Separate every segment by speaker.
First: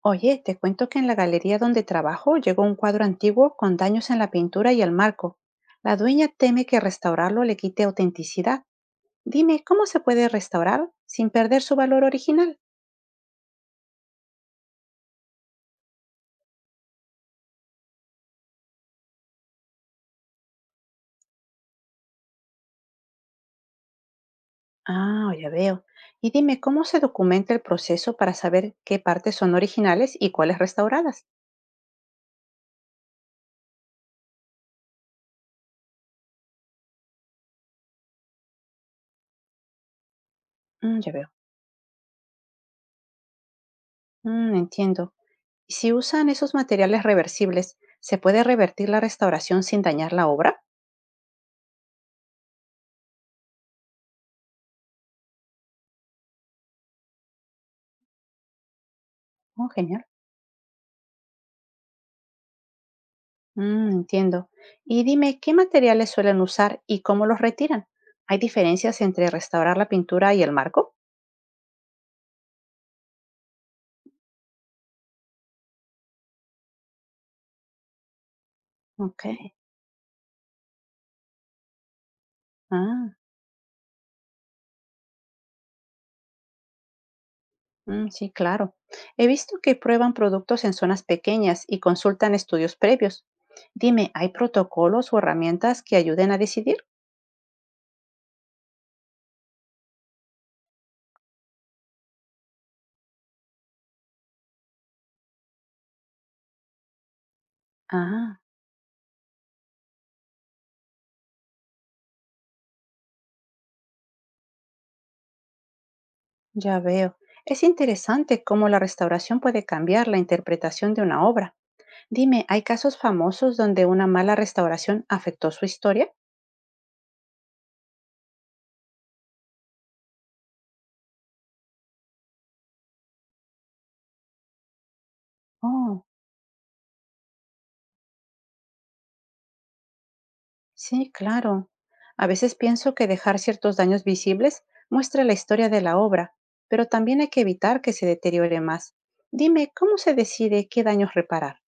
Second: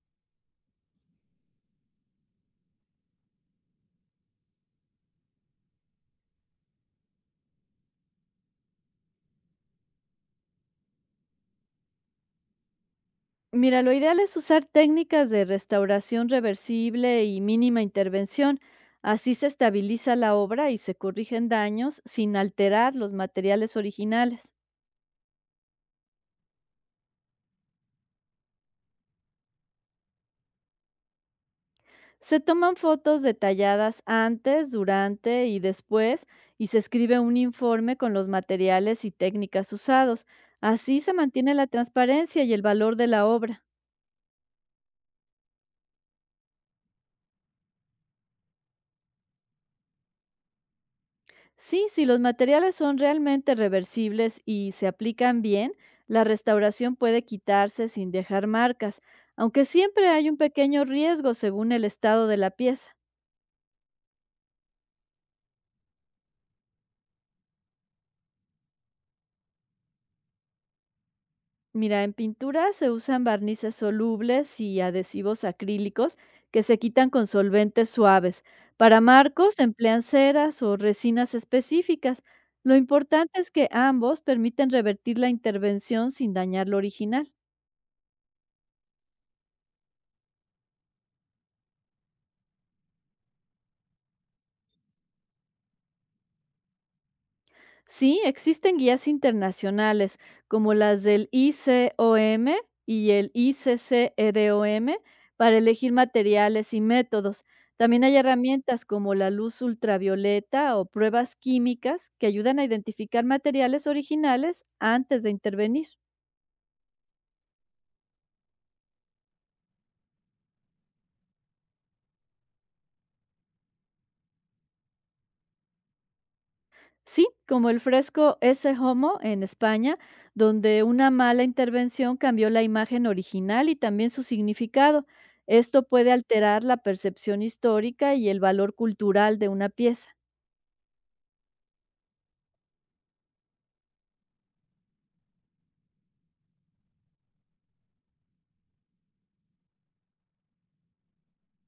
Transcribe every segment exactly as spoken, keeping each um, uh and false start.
Speaker 1: Oye, te cuento que en la galería donde trabajo llegó un cuadro antiguo con daños en la pintura y el marco. La dueña teme que restaurarlo le quite autenticidad. Dime, ¿cómo se puede restaurar sin perder su valor original?
Speaker 2: Mira, lo ideal es usar técnicas de restauración reversible y mínima intervención. Así se estabiliza la obra y se corrigen daños sin alterar los materiales originales.
Speaker 1: Ah, ya veo. Y dime, ¿cómo se documenta el proceso para saber qué partes son originales y cuáles restauradas?
Speaker 2: Se toman fotos detalladas antes, durante y después y se escribe un informe con los materiales y técnicas usados.
Speaker 1: Mm,
Speaker 2: Así
Speaker 1: ya
Speaker 2: se
Speaker 1: veo.
Speaker 2: mantiene la transparencia y el valor de la obra.
Speaker 1: Mm, entiendo. ¿Y si usan esos materiales reversibles, se puede revertir la restauración sin dañar la obra?
Speaker 2: Sí, si los materiales son realmente reversibles y se aplican bien, la restauración puede quitarse sin dejar marcas, aunque
Speaker 1: Oh, genial.
Speaker 2: siempre hay un pequeño riesgo según el estado de la pieza.
Speaker 1: Mm, entiendo. Y dime, ¿qué materiales suelen usar y cómo los retiran? ¿Hay diferencias entre restaurar la pintura y el marco?
Speaker 2: Mira, en pintura se usan barnices solubles y adhesivos acrílicos que se quitan con solventes suaves. Para
Speaker 1: Ok.
Speaker 2: marcos se emplean ceras o resinas específicas. Lo
Speaker 1: Ah,
Speaker 2: importante es que ambos permiten revertir la intervención sin dañar lo original.
Speaker 1: mm, sí, claro. He visto que prueban productos en zonas pequeñas y consultan estudios previos. Dime, ¿hay protocolos o herramientas que ayuden a decidir?
Speaker 2: Sí, existen guías internacionales como las del I C O M y el I C C R O M para elegir materiales y métodos. También hay
Speaker 1: Ah,
Speaker 2: herramientas como la luz ultravioleta o pruebas químicas que ayudan a identificar materiales originales antes de intervenir.
Speaker 1: ya veo. Es interesante cómo la restauración puede cambiar la interpretación de una obra. Dime, ¿hay casos famosos donde una mala restauración afectó su historia?
Speaker 2: Sí, como el fresco Ese Homo en España, donde una mala intervención cambió la imagen original y también su significado. Esto
Speaker 1: Oh.
Speaker 2: puede alterar la percepción histórica y el valor cultural de una pieza.
Speaker 1: Sí, claro. A veces pienso que dejar ciertos daños visibles muestra la historia de la obra, pero también hay que evitar que se deteriore más. Dime, ¿cómo se decide qué daños reparar?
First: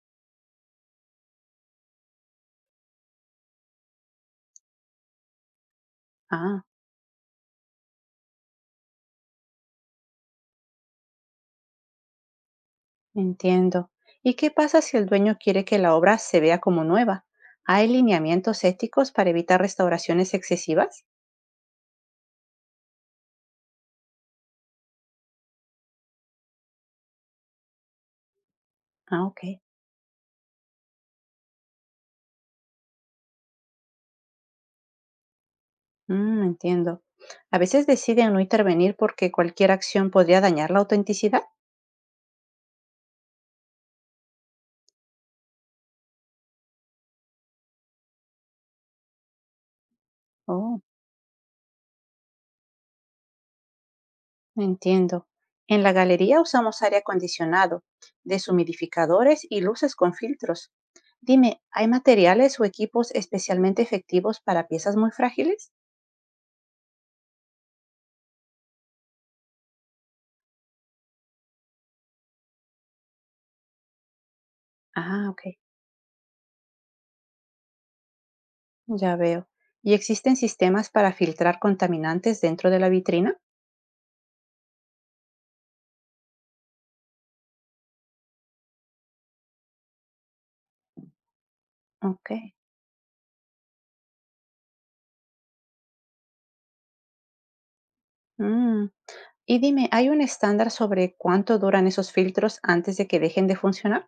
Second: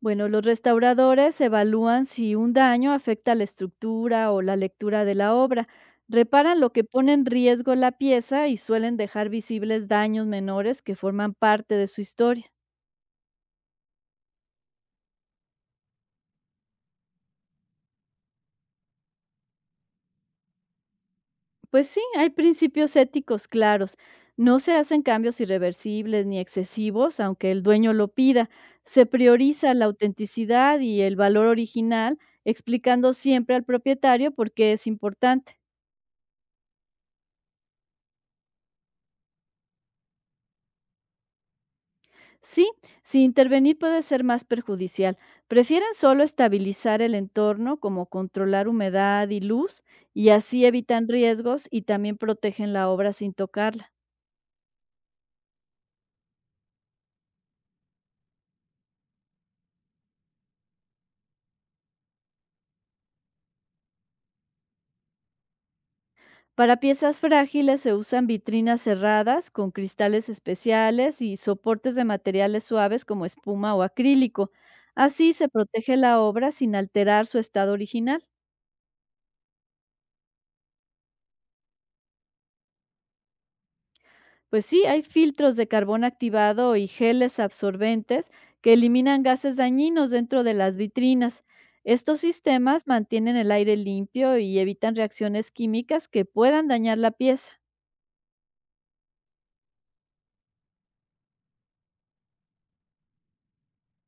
Speaker 2: Bueno, los restauradores evalúan si un daño afecta la estructura o la lectura de la obra, reparan
Speaker 1: Ah,
Speaker 2: lo que pone en riesgo la pieza y suelen dejar visibles daños menores que forman parte de su historia.
Speaker 1: entiendo. ¿Y qué pasa si el dueño quiere que la obra se vea como nueva? ¿Hay lineamientos éticos para evitar restauraciones excesivas?
Speaker 2: Pues sí, hay principios éticos claros. No se hacen cambios irreversibles ni excesivos, aunque el dueño lo pida. Se
Speaker 1: Ah, ok.
Speaker 2: prioriza la autenticidad y el valor original, explicando siempre al propietario por qué es importante.
Speaker 1: Mm, entiendo. A veces deciden no intervenir porque cualquier acción podría dañar la autenticidad.
Speaker 2: Sí, si intervenir puede ser más perjudicial. Prefieren solo estabilizar el entorno, como controlar humedad y luz, y así
Speaker 1: Oh.
Speaker 2: evitan riesgos y también protegen la obra sin tocarla.
Speaker 1: Entiendo. En la galería usamos aire acondicionado, deshumidificadores y luces con filtros. Dime, ¿hay materiales o equipos especialmente efectivos para piezas muy frágiles?
Speaker 2: Para piezas frágiles se usan vitrinas cerradas con cristales especiales y soportes de materiales suaves como espuma o acrílico.
Speaker 1: Ah,
Speaker 2: Así se
Speaker 1: ok,
Speaker 2: protege la obra sin alterar su estado original.
Speaker 1: ya veo. ¿Y existen sistemas para filtrar contaminantes dentro de la vitrina?
Speaker 2: Pues sí, hay filtros de carbón activado y geles absorbentes que eliminan gases dañinos dentro de las vitrinas. Estos
Speaker 1: Ok.
Speaker 2: sistemas mantienen el aire limpio y evitan reacciones químicas que puedan dañar la pieza.
Speaker 1: Mm. Y dime, ¿hay un estándar sobre cuánto duran esos filtros antes de que dejen de funcionar?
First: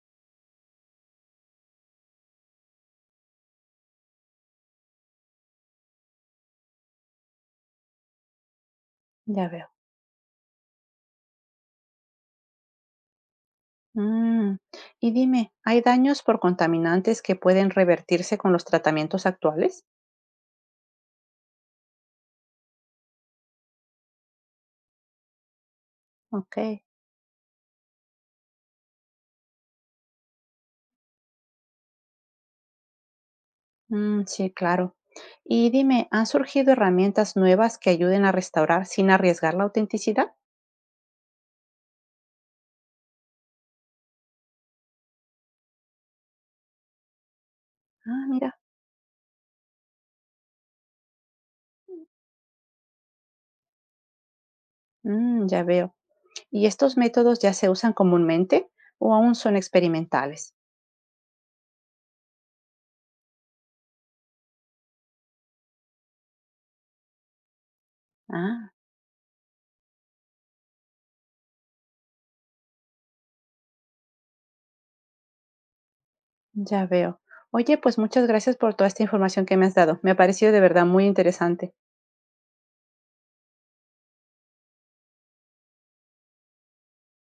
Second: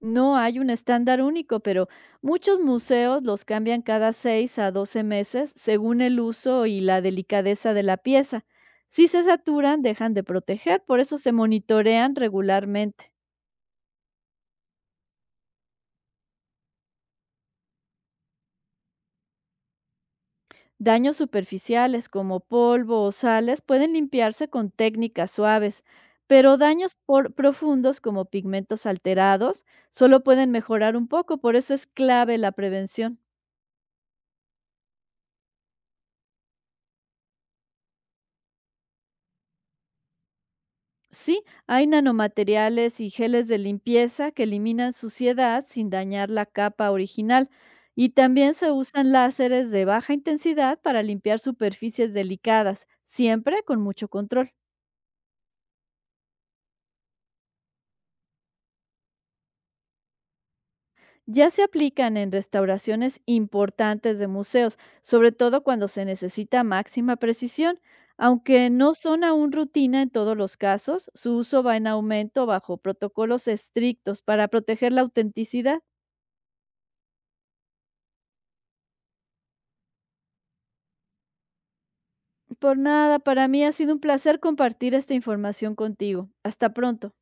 Speaker 2: No hay un estándar único, pero muchos museos los cambian cada seis a doce meses según el uso y la delicadeza de la pieza. Si se
Speaker 1: Ya veo.
Speaker 2: saturan, dejan de proteger, por eso se monitorean regularmente.
Speaker 1: Mm, Y dime, ¿hay daños por contaminantes que pueden revertirse con los tratamientos actuales?
Speaker 2: Daños superficiales como polvo o sales pueden limpiarse con técnicas suaves,
Speaker 1: Ok,
Speaker 2: pero daños por- profundos como pigmentos alterados solo pueden mejorar un poco, por eso es clave la prevención.
Speaker 1: Mm, sí, claro. Y dime, ¿han surgido herramientas nuevas que ayuden a restaurar sin arriesgar la autenticidad?
Speaker 2: Sí, hay nanomateriales y geles de limpieza que eliminan suciedad sin dañar la capa original y
Speaker 1: Ah,
Speaker 2: también
Speaker 1: mira,
Speaker 2: se usan láseres de baja intensidad para limpiar superficies delicadas, siempre con mucho control.
Speaker 1: Mm, ya veo. ¿Y estos métodos ya se usan comúnmente o aún son experimentales?
Speaker 2: Ya se aplican en restauraciones importantes de museos, sobre todo cuando se necesita máxima precisión. Aunque
Speaker 1: Ah,
Speaker 2: no son aún rutina en todos los casos, su uso va en aumento bajo protocolos estrictos para proteger la autenticidad.
Speaker 1: ya veo. Oye, pues muchas gracias por toda esta información que me has dado. Me ha parecido de verdad muy interesante.
Speaker 2: Por nada, para mí ha sido un placer compartir esta información contigo. Hasta pronto.